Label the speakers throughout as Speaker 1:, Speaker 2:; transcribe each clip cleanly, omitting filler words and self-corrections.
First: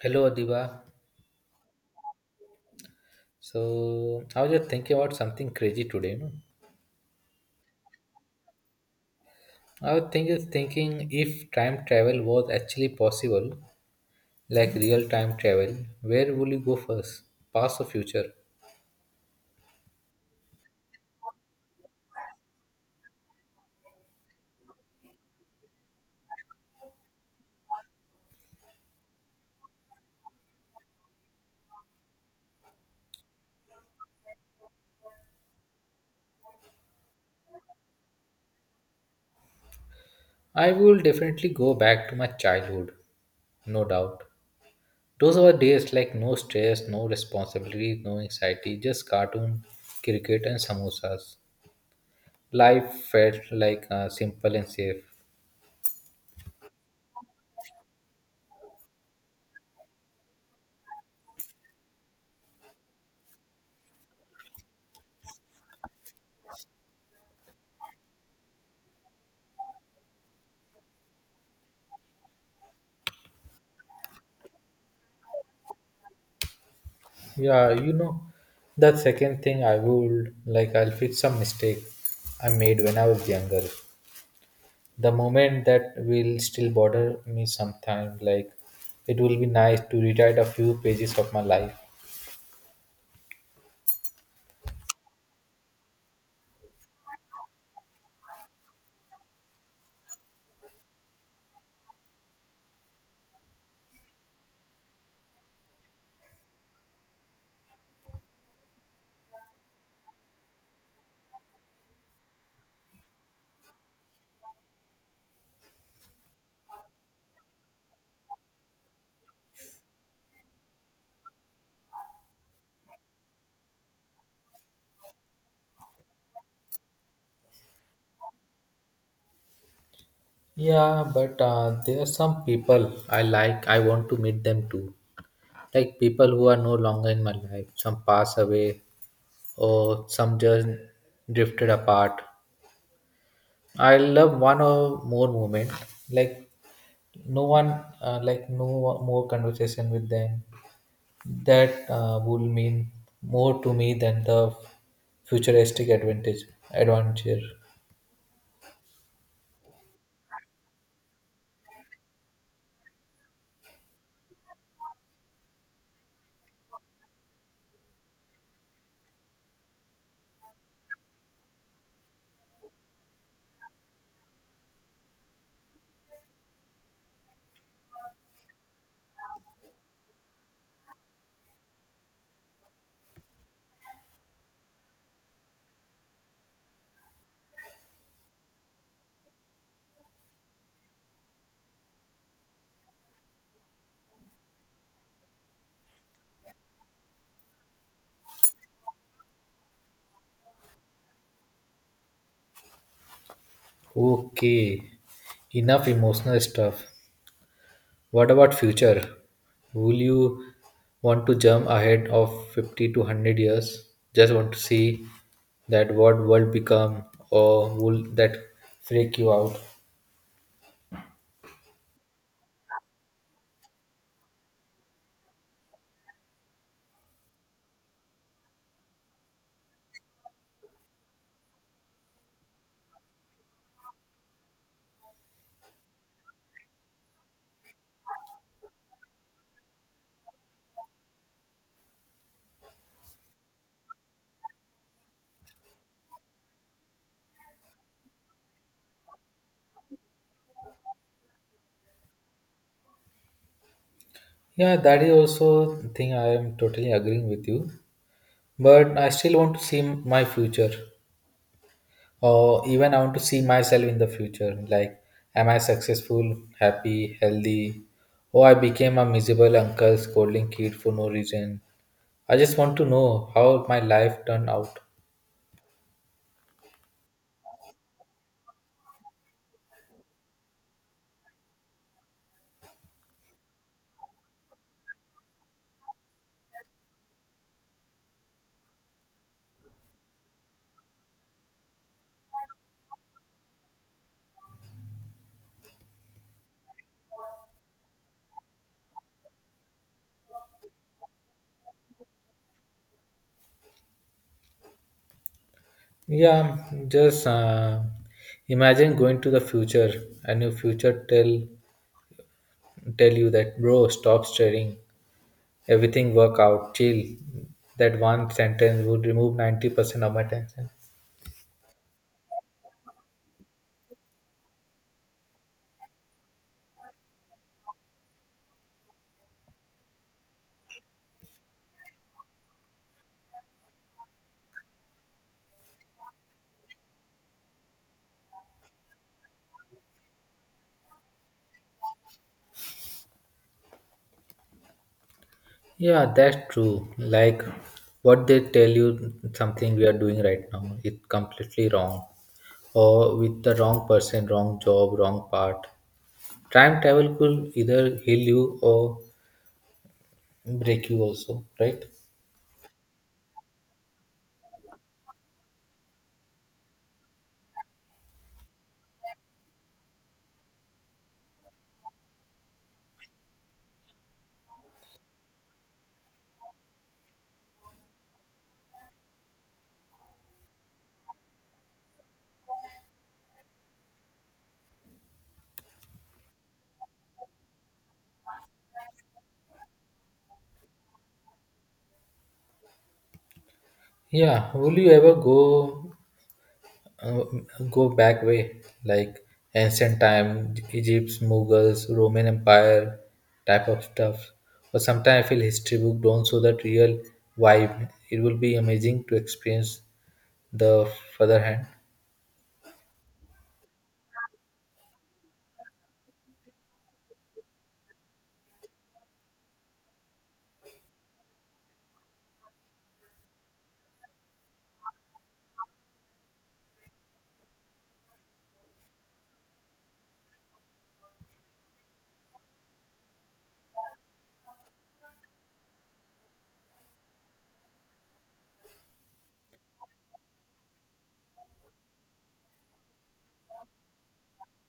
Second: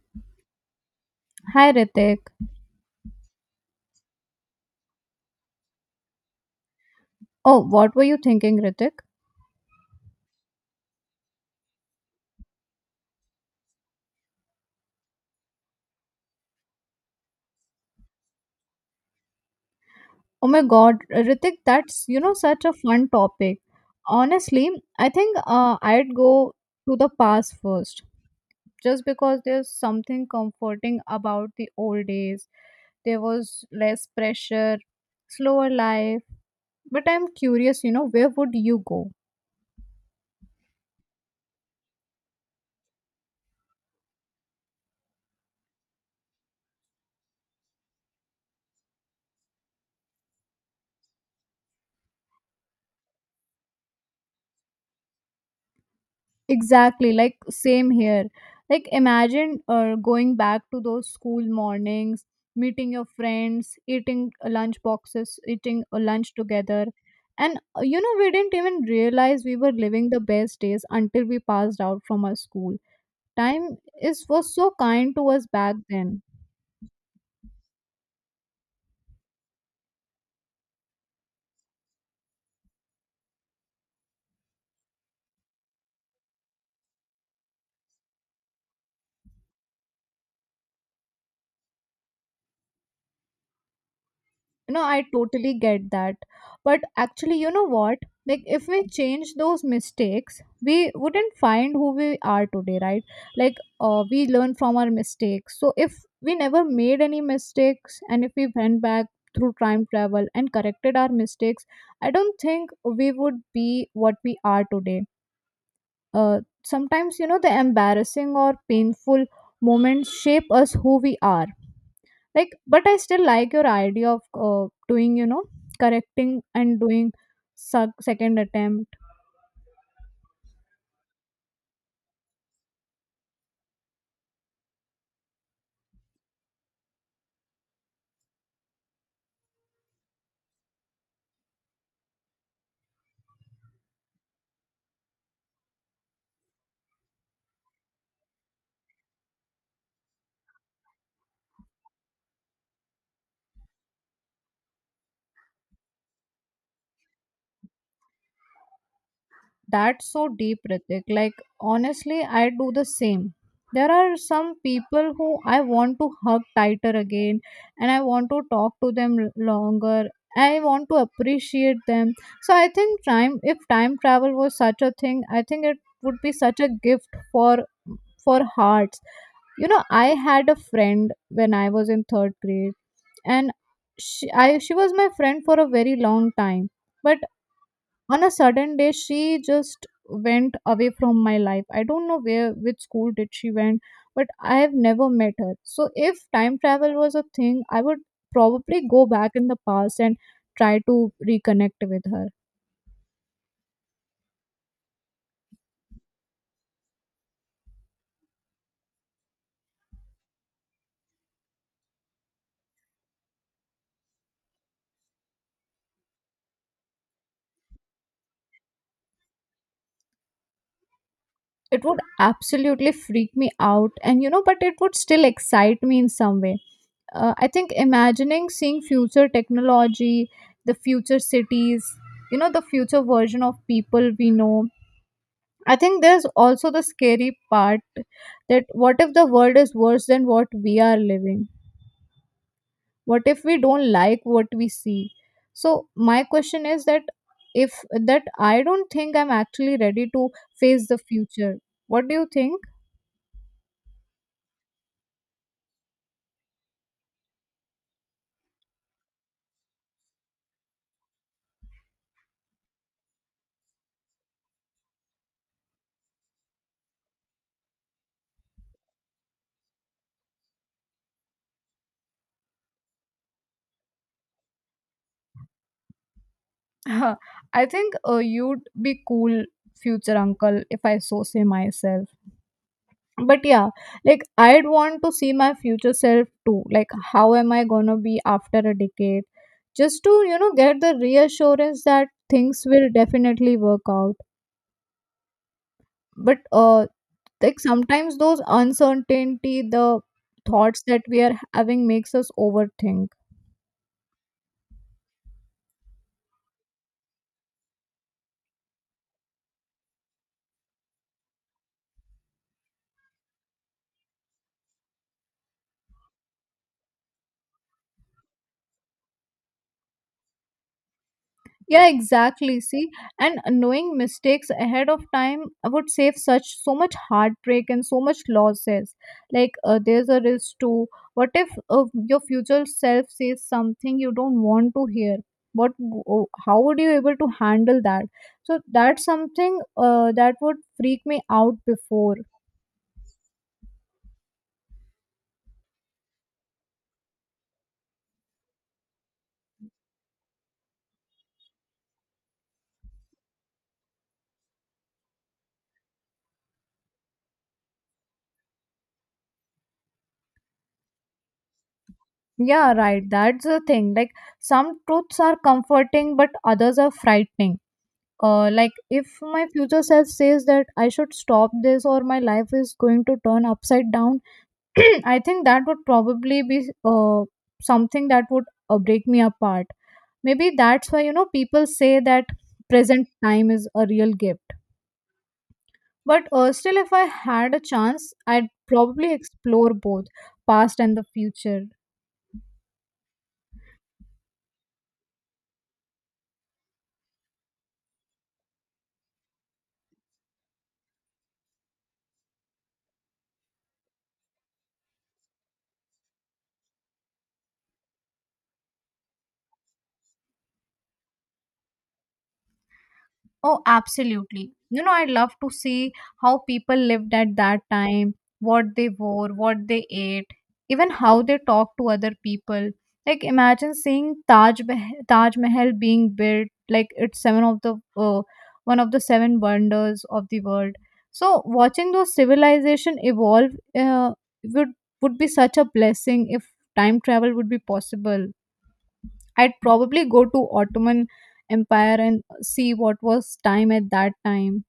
Speaker 1: Hello, Adiba.
Speaker 2: Hi Ritik.
Speaker 1: So I was just thinking about something crazy today. You know?
Speaker 2: Oh, what were you thinking, Ritik?
Speaker 1: Just thinking, if time travel was actually possible, like real time travel, where would you go first, past or future?
Speaker 2: Oh my God, Ritik, that's such a fun topic. Honestly, I think I'd go to the past first, just because there's something comforting about the old days. There was less pressure, slower life. But I'm curious, where would you go?
Speaker 1: I will definitely go back to my childhood, no doubt. Those were days like no stress, no responsibilities, no anxiety, just cartoon, cricket, and samosas. Life felt like simple and safe.
Speaker 2: Exactly, like same here. Like, imagine going back to those school mornings, meeting your friends, eating lunch boxes, eating lunch together. And we didn't even realize we were living the best days until we passed out from our school. Time is was so kind to us back then.
Speaker 1: Yeah, you know, that second thing I would I'll fix some mistake I made when I was younger. The moment that will still bother me sometime, like, it will be nice to rewrite a few pages of my life.
Speaker 2: No, I totally get that, but actually, you know what, like if we change those mistakes, we wouldn't find who we are today, right? Like, we learn from our mistakes. So if we never made any mistakes, and if we went back through time travel and corrected our mistakes, I don't think we would be what we are today. uh, Sometimes the embarrassing or painful moments shape us who we are. Like, but I still like your idea of doing, correcting and doing second attempt.
Speaker 1: Yeah, but there are some people I want to meet them too. Like people who are no longer in my life, some pass away or some just drifted apart. I love one or more moment, like no one like no more conversation with them that will mean more to me than the futuristic advantage adventure.
Speaker 2: That's so deep, Ritik. Like, honestly, I do the same. There are some people who I want to hug tighter again, and I want to talk to them longer. I want to appreciate them. So I think time if time travel was such a thing, I think it would be such a gift for hearts. You know, I had a friend when I was in third grade. And she was my friend for a very long time. But on a sudden day, she just went away from my life. I don't know where which school did she went, but I have never met her. So if time travel was a thing, I would probably go back in the past and try to reconnect with her.
Speaker 1: Okay, enough emotional stuff. What about future? Will you want to jump ahead of 50 to 100 years, just want to see that what world become, or will that freak you out?
Speaker 2: It would absolutely freak me out, and you know but it would still excite me in some way. I think imagining seeing future technology, the future cities, the future version of people we know. I think there's also the scary part. That what if the world is worse than what we are living? What if we don't like what we see? So my question is that, if that, I don't think I'm actually ready to face the future. What do you think?
Speaker 1: Yeah, that is also thing I am totally agreeing with you, but I still want to see my future, or even I want to see myself in the future. Like, am I successful, happy, healthy, or I became a miserable uncle scolding kid for no reason? I just want to know how my life turned out.
Speaker 2: Huh, I think you'd be cool future uncle if I so say myself. But yeah, like I'd want to see my future self too. Like, how am I gonna be after a decade? Just to, get the reassurance that things will definitely work out. But like sometimes those uncertainty, the thoughts that we are having makes us overthink.
Speaker 1: Yeah, just imagine going to the future and your future tell you that bro, stop staring. Everything work out, chill. That one sentence would remove 90% of my tension.
Speaker 2: Yeah, exactly. See, and knowing mistakes ahead of time would save such so much heartbreak and so much losses. Like, there's a risk too. What if your future self says something you don't want to hear? What? How would you able to handle that? So that's something that would freak me out before.
Speaker 1: Yeah, that's true. Like what they tell you something we are doing right now, it's completely wrong. Or with the wrong person, wrong job, wrong part. Time travel could either heal you or break you also, right?
Speaker 2: Yeah, right. That's the thing. Like, some truths are comforting, but others are frightening. Like, if my future self says that I should stop this or my life is going to turn upside down. I think that would probably be something that would break me apart. Maybe that's why, people say that present time is a real gift. But still, if I had a chance, I'd probably explore both past and the future.
Speaker 1: Yeah. Will you ever go uh, go back way, like ancient time, Egypt's, Mughals, Roman Empire type of stuff? But sometimes I feel history book don't show that real vibe. It will be amazing to experience the further hand.
Speaker 2: Oh, absolutely. You know, I love to see how people lived at that time, what they wore, what they ate, even how they talked to other people. Like, imagine seeing Taj Mahal being built, like it's seven of the one of the seven wonders of the world. So, watching those civilization evolve uh, would be such a blessing if time travel would be possible. I'd probably go to Ottoman Empire and see what was time at that time.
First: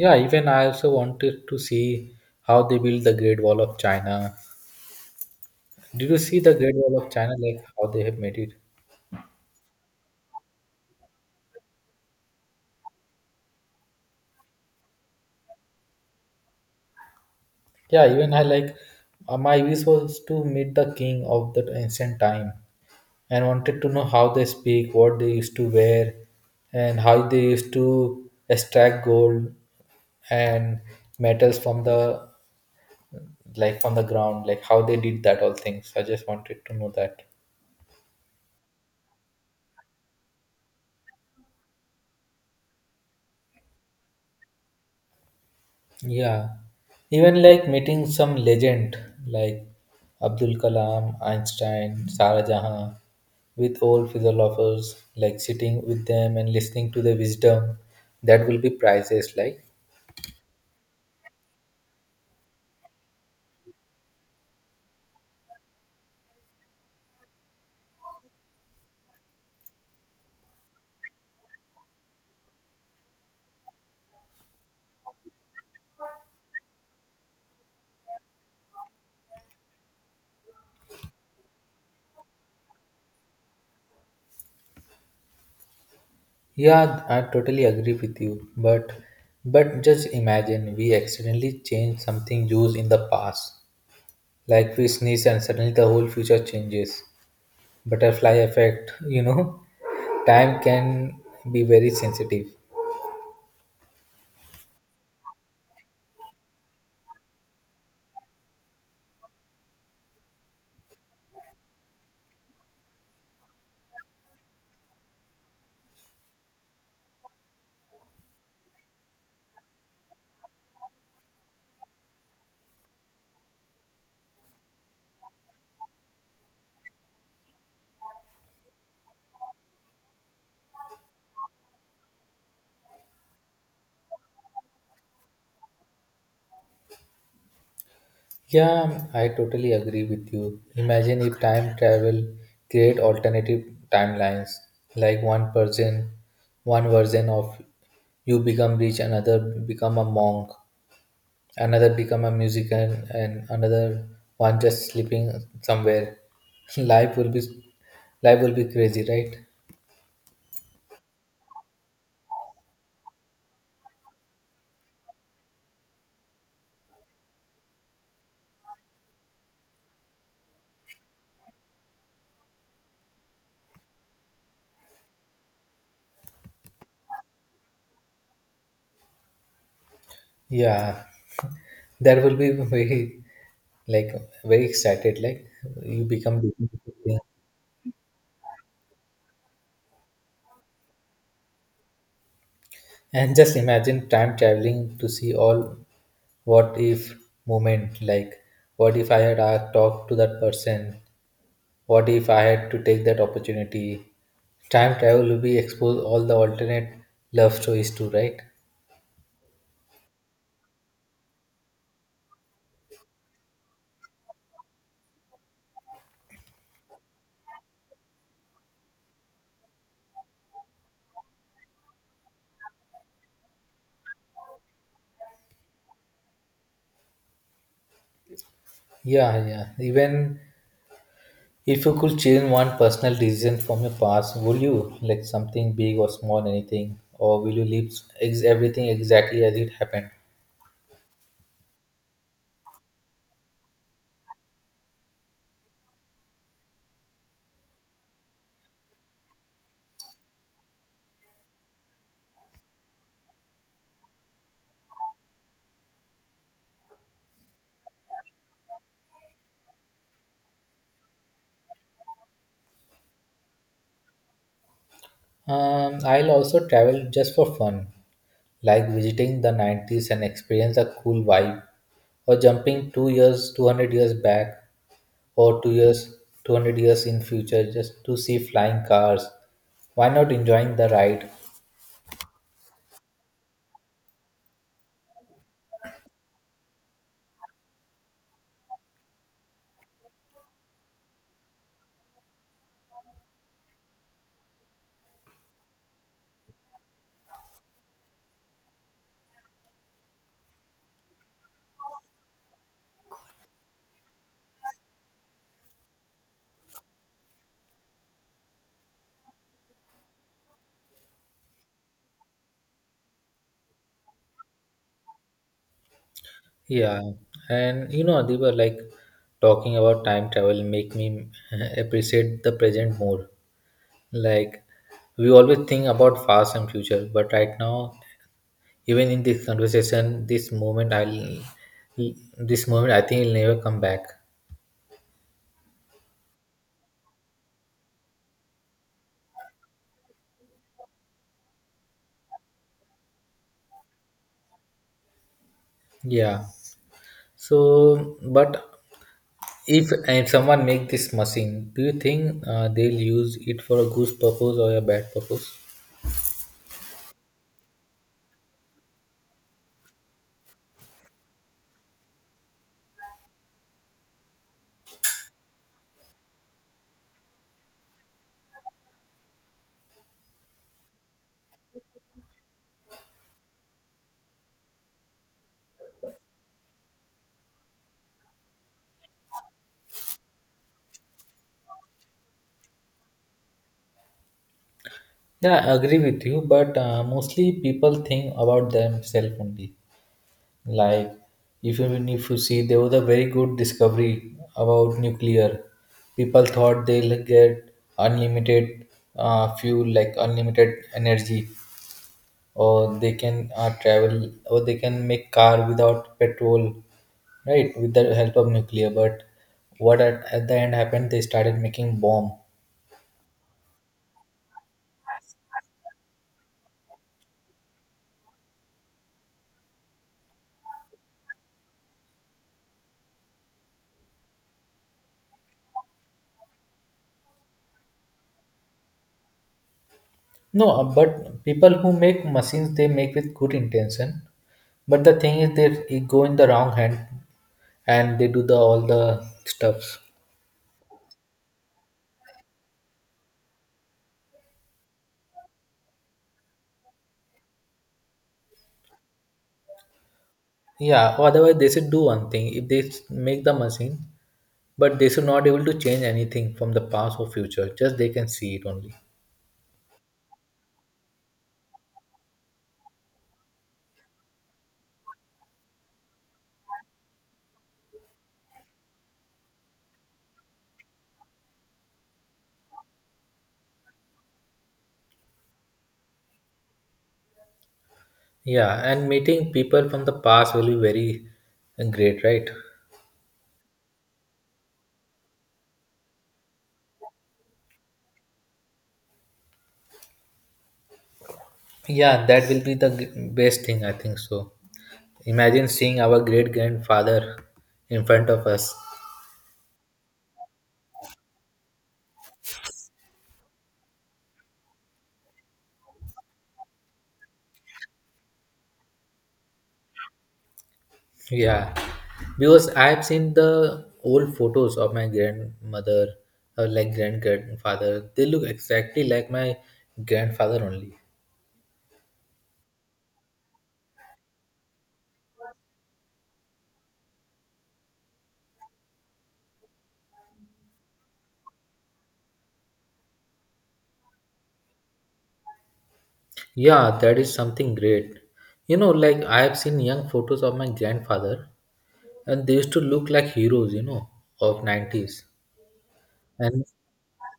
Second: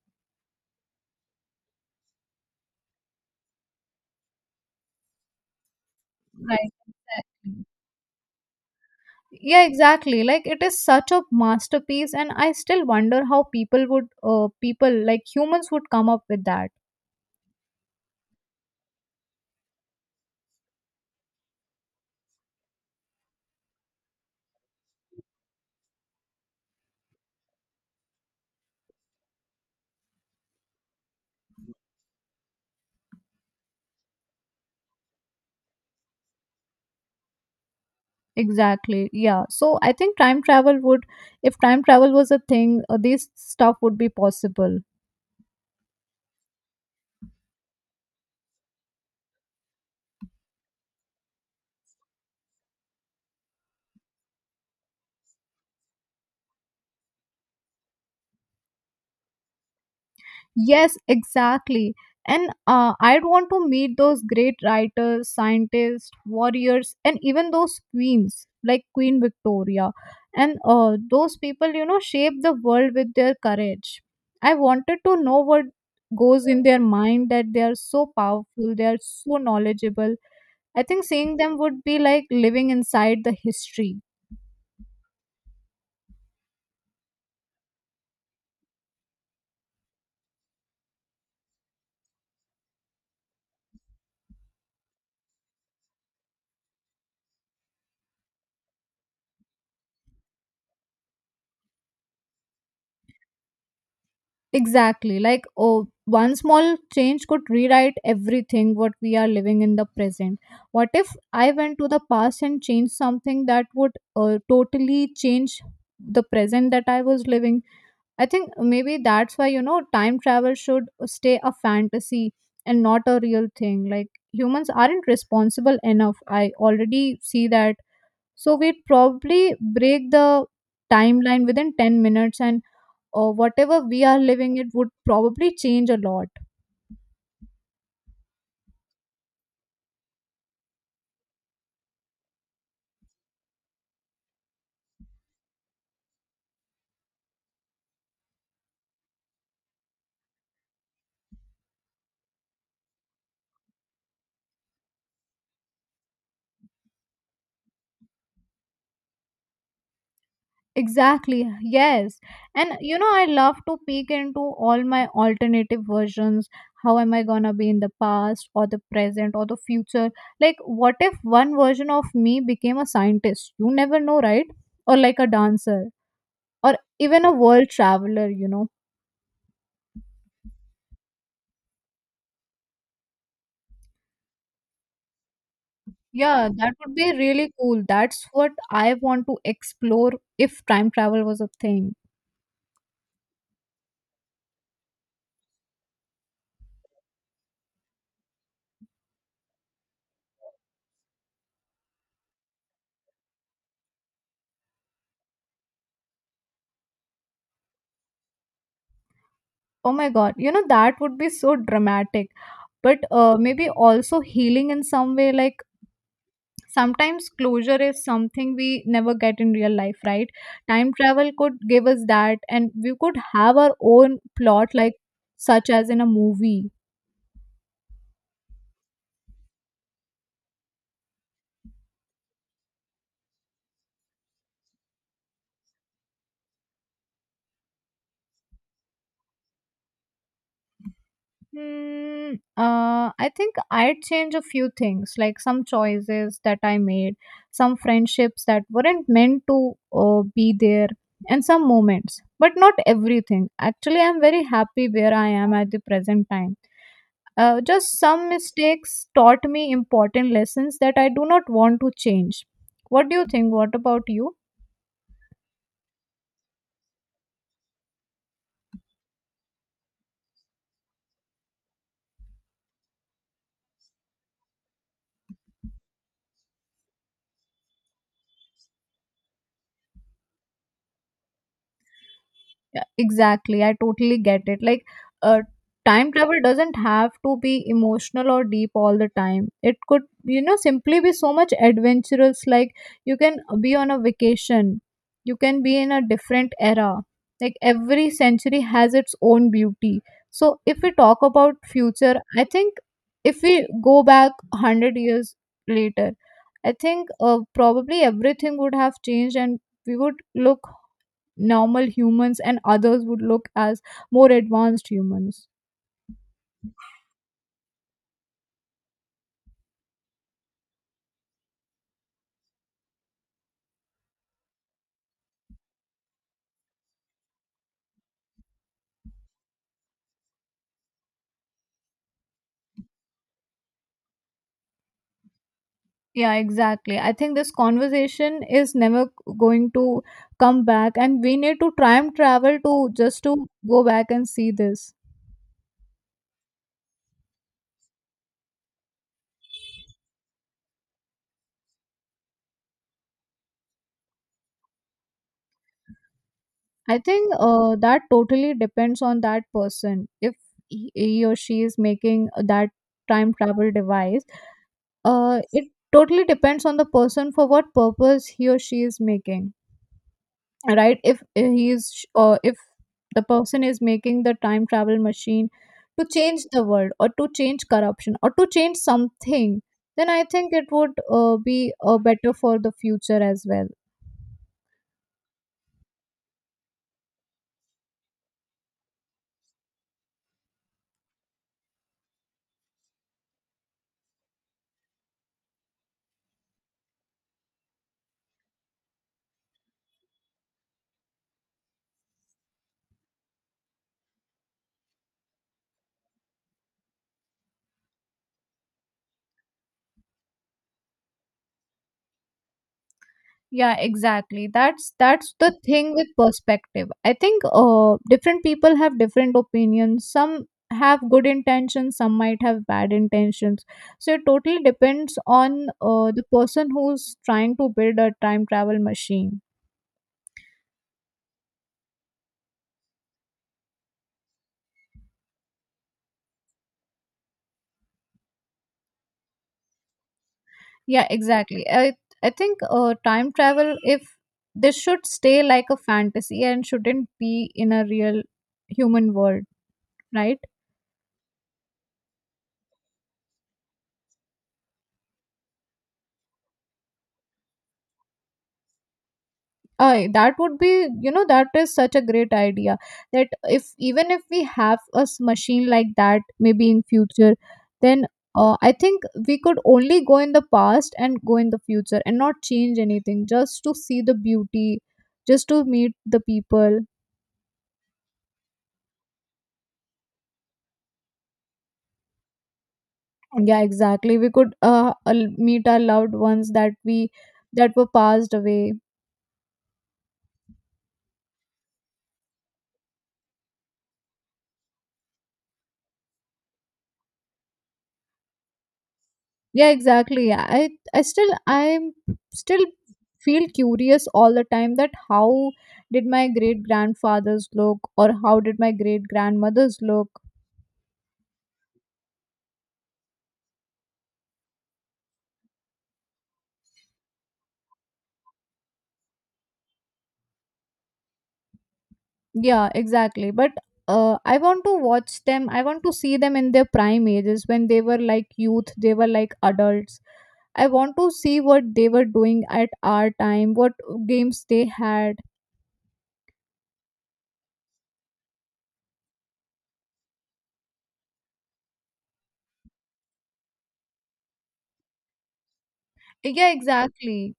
Speaker 1: Yeah, even I also wanted to see how they built the Great Wall of China. Did you see the
Speaker 2: Right.
Speaker 1: Great Wall of China,
Speaker 2: Exactly.
Speaker 1: like how they have made it?
Speaker 2: Yeah, exactly. Like, it is such a masterpiece, and I still wonder how people like humans would come up with that.
Speaker 1: Yeah, even I like, my wish was to meet the king of that ancient time and wanted to know how they speak, what they used to wear, and how they used to extract gold and metals from the like from the ground, like how they did that all things. So, I just wanted to know that.
Speaker 2: Exactly. Yeah. So I think if time travel was a thing, this stuff would be possible.
Speaker 1: Yeah. Even like meeting some legend like Abdul Kalam, Einstein, Sara Jahan with old philosophers, like sitting with them and listening to their wisdom, that will be priceless. Like,
Speaker 2: Yes, exactly. And I'd want to meet those great writers, scientists, warriors, and even those queens like Queen Victoria. And those people, shape the world with their courage. I wanted to know what goes in their mind that they are so powerful, they are so knowledgeable. I think seeing them would be like living inside the history.
Speaker 1: yeah, I totally agree with you. But just imagine we accidentally change something used in the past. Like we sneeze and suddenly the whole future changes. Butterfly effect, you know. Time can be very sensitive.
Speaker 2: Exactly. Like, oh, one small change could rewrite everything what we are living in the present. What if I went to the past and changed something that would totally change the present that I was living? I think maybe that's why, time travel should stay a fantasy and not a real thing. Like, humans aren't responsible enough. I already see that. So, we'd probably break the timeline within 10 minutes, and or whatever we are living, it would probably change a lot.
Speaker 1: Yeah, I totally agree with you. Imagine if time travel create alternative timelines. Like one person, one version of you become rich, another become a monk, another become a musician and another one just sleeping somewhere. Life will be life will be crazy, right?
Speaker 2: Exactly. Yes. And I love to peek into all my alternative versions. How am I gonna be in the past or the present or the future? Like, what if one version of me became a scientist? You never know, right? Or like a dancer or even a world traveler, you know.
Speaker 1: Yeah, that will be very, like very excited, like you become
Speaker 2: Yeah, that would be
Speaker 1: different.
Speaker 2: really cool. That's what I want to explore if time travel was a thing.
Speaker 1: And just imagine time traveling to see all what if moment, like what if I had talked to that person, what if I had to take that opportunity? Time travel will be exposed all the alternate love stories too, right?
Speaker 2: Oh my God, that would be so dramatic. But maybe also healing in some way. Like, sometimes closure is something we never get in real life, right? Time travel could give us that, and we could have our own plot like such as in a movie.
Speaker 1: Yeah, yeah. Even if you could change one personal decision from your past, would you like something big or small, anything, or will you leave everything exactly as it happened?
Speaker 2: Hmm, I think I'd change a few things, like some choices that I made, some friendships that weren't meant to be there, and some moments, but not everything. Actually, I'm very happy where I am at the present time. Just some mistakes taught me important lessons that I do not want to change. What do you think? What about you?
Speaker 1: I'll also travel just for fun, like visiting the 90s and experience a cool vibe, or jumping 2 years, 200 years back, or 2 years, 200 years in future just to see flying cars. Why not enjoying the ride?
Speaker 2: Yeah, exactly. I totally get it. Like, uh, time travel doesn't have to be emotional or deep all the time. It could, simply be so much adventurous. Like, you can be on a vacation, you can be in a different era. Like, every century has its own beauty. So, if we talk about future, I think if we go back 100 years later, I think probably everything would have changed, and we would look normal humans and others would look as more advanced humans.
Speaker 1: Yeah, and you know, they were like talking about time travel make me appreciate the present more. Like we always think about past and future, but right now, even in this conversation, this moment I think it'll never come back.
Speaker 2: Yeah, exactly. I think this conversation is never going to come back, and we need to time travel to just to go back and see this.
Speaker 1: Yeah. So, but if someone make this machine, do you think they'll use it for a good purpose or a bad purpose?
Speaker 2: I think that totally depends on that person. If he or she is making that time travel device, it totally depends on the person for what purpose he or she is making. Right, if if the person is making the time travel machine to change the world or to change corruption or to change something, then I think it would be better for the future as well.
Speaker 1: Yeah, I agree with you, but mostly people think about themselves only. Like, if even if you see, there was a very good discovery about nuclear. People thought they'll get unlimited fuel, like unlimited energy, or they can travel, or they can make car without petrol, right, with the help of nuclear. But what at the end happened? They started making bomb.
Speaker 2: Yeah, exactly. That's the thing with perspective. I think different people have different opinions. Some have good intentions, some might have bad intentions. So it totally depends on the person who's trying to build a time travel machine.
Speaker 1: No, but people who make machines they make with good intention. But the thing is, they it go in the wrong hand, and they do the all the stuffs.
Speaker 2: Yeah, exactly. I think time travel, if this should stay like a fantasy and shouldn't be in a real human world, right?
Speaker 1: Yeah. Otherwise, they should do one thing. If they make the machine, but they should not able to change anything from the past or future. Just they can see it only.
Speaker 2: That would be you know that is such a great idea that if even if we have a machine like that maybe in future. Then I think we could only go in the past and go in the future and not change anything, just to see the beauty, just to meet the people.
Speaker 1: Yeah, and meeting people from the past will be very great, right?
Speaker 2: Yeah, exactly. We could meet our loved ones that were passed away.
Speaker 1: Yeah, that will be the best thing, I think so. Imagine seeing our great grandfather in front of us.
Speaker 2: Yeah, exactly. I still feel curious all the time that how did my great grandfathers look, or how did my great grandmothers look.
Speaker 1: Yeah, because I've seen the old photos of my grandmother or like grand grandfather. They look exactly like my grandfather only.
Speaker 2: Yeah, exactly. But I want to watch them. I want to see them in their prime ages when they were like youth, they were like adults. I want to see what they were doing at our time, what games they had.
Speaker 1: Yeah, that is something great. You know, like I have seen young photos of my grandfather, and they used to look like heroes. You know, of nineties,
Speaker 2: Yeah,
Speaker 1: and
Speaker 2: exactly.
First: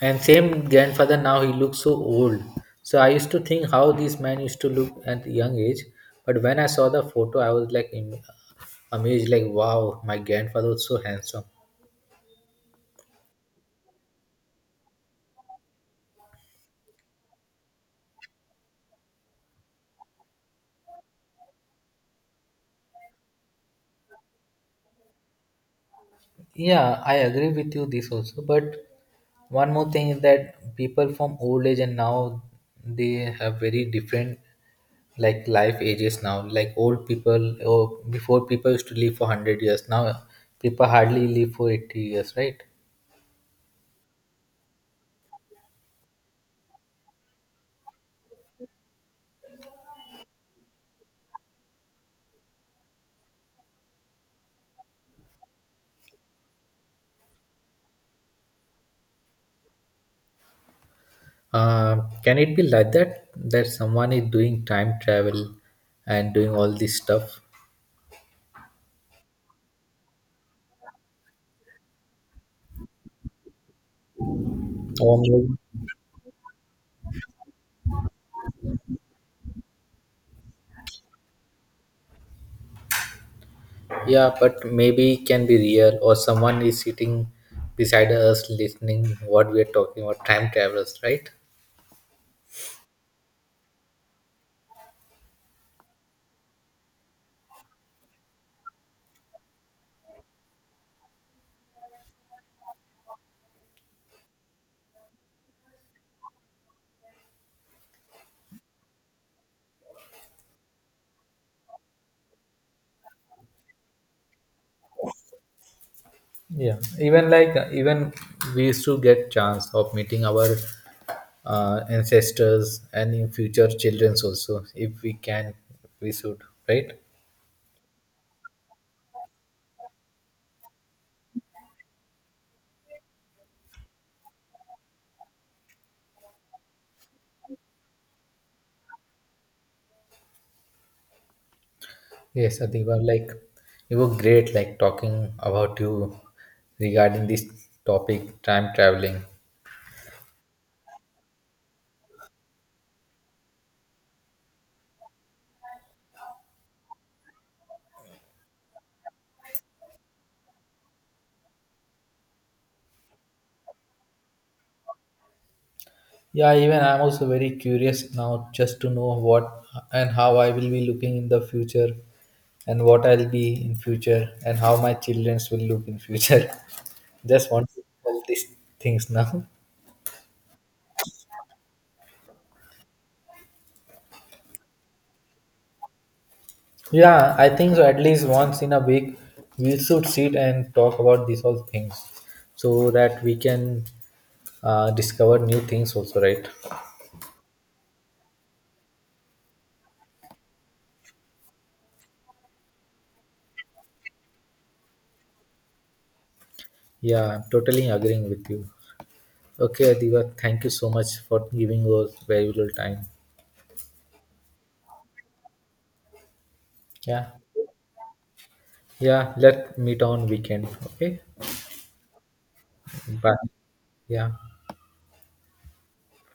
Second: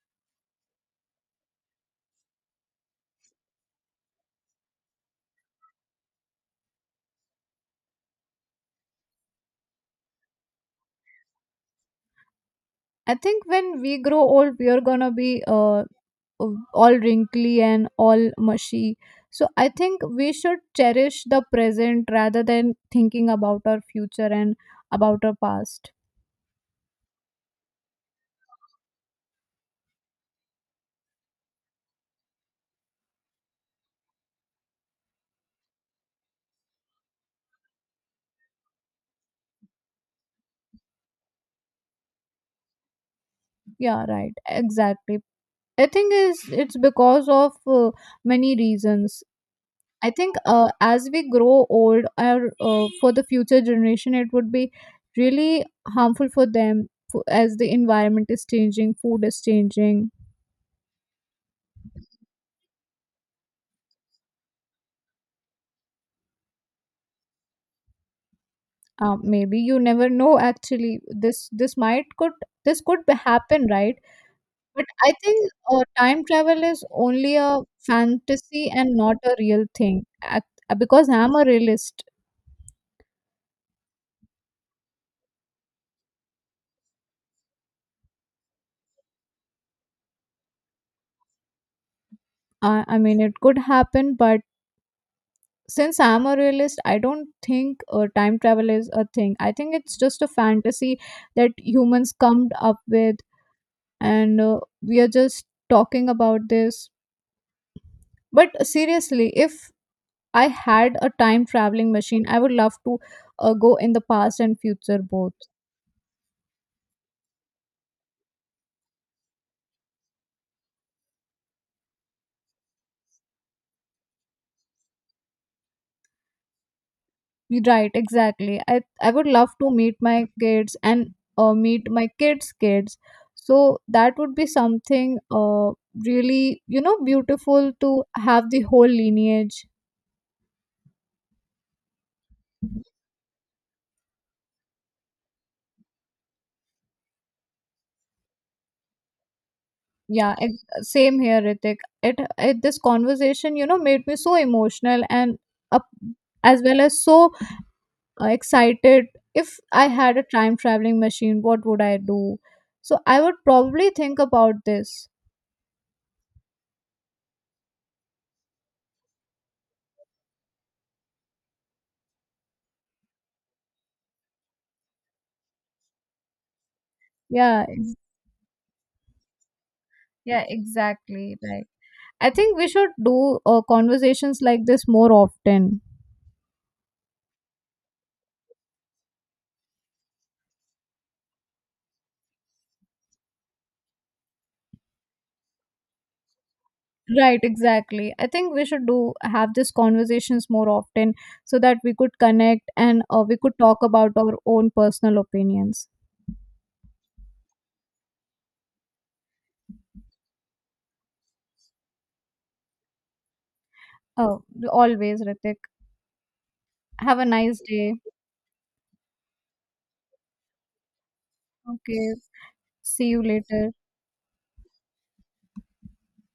Speaker 1: And same grandfather now he looks so old. So I used to think how this man used to look at young age, but when I saw the photo, I was like amazed, like wow, my grandfather was so handsome.
Speaker 2: I think when we grow old, we are gonna be all wrinkly and all mushy. So I think we should cherish the present rather than thinking about our future and about our past.
Speaker 1: Yeah, I agree with you this also, but one more thing is that people from old age and now they have very different like life ages now, like old people or before people used to live for 100 years, now people hardly live for 80 years, right?
Speaker 2: Yeah, right. Exactly. I think is it's because of many reasons. I think as we grow old, our for the future generation, it would be really harmful for them as the environment is changing, food is changing.
Speaker 1: Can it be like that? That someone is doing time travel and doing all this stuff?
Speaker 2: Maybe you never know. Actually, this might could this could be happen, right? But I
Speaker 1: Or maybe,
Speaker 2: think time travel is only a fantasy and not a real thing. Because I'm a realist.
Speaker 1: yeah, but maybe it can be real, or someone is sitting beside us listening what we are talking about, time travelers, right?
Speaker 2: I mean, it could happen, but since I'm a realist, I don't think time travel is a thing. I think it's just a fantasy that humans come up with. And we are just talking about this, but seriously, if I had a time traveling machine, I would love to go in the past and future both.
Speaker 1: Yeah, even like even we used to get chance of meeting our ancestors and in future childrens also. If we can, we should, right?
Speaker 2: Right, exactly. I would love to meet my kids and meet my kids' kids. So that would be something really beautiful to have the whole lineage.
Speaker 1: Yes, Adiba, like you were great, like talking about you regarding this topic, time traveling.
Speaker 2: Yeah, same here, Ritik. It this conversation made me so emotional and up as well as so excited. If I had a time traveling machine, what would I do? So I would probably think about this.
Speaker 1: Yeah, even I'm also very curious now just to know what and how I will be looking in the future and what I'll be in future and how my childrens will look in future. Just
Speaker 2: yeah
Speaker 1: want to know
Speaker 2: ex-
Speaker 1: all these things now.
Speaker 2: yeah, exactly. Like, I think we should do conversations like this more often.
Speaker 1: Yeah, I think so. At least once in a week, we should sit and talk about these all things so that we can discover new things, also, right?
Speaker 2: Right, exactly. I think we should do have these conversations more often, so that we could connect and we could talk about our own personal opinions.
Speaker 1: Yeah, I'm totally agreeing with you. Okay, Adiva, thank you so much for giving us valuable time.
Speaker 2: Oh, always, Ritik. Have a
Speaker 1: Yeah,
Speaker 2: nice day.
Speaker 1: yeah, let's meet on weekend. Okay,
Speaker 2: Okay, see you
Speaker 1: bye.
Speaker 2: later.
Speaker 1: Yeah.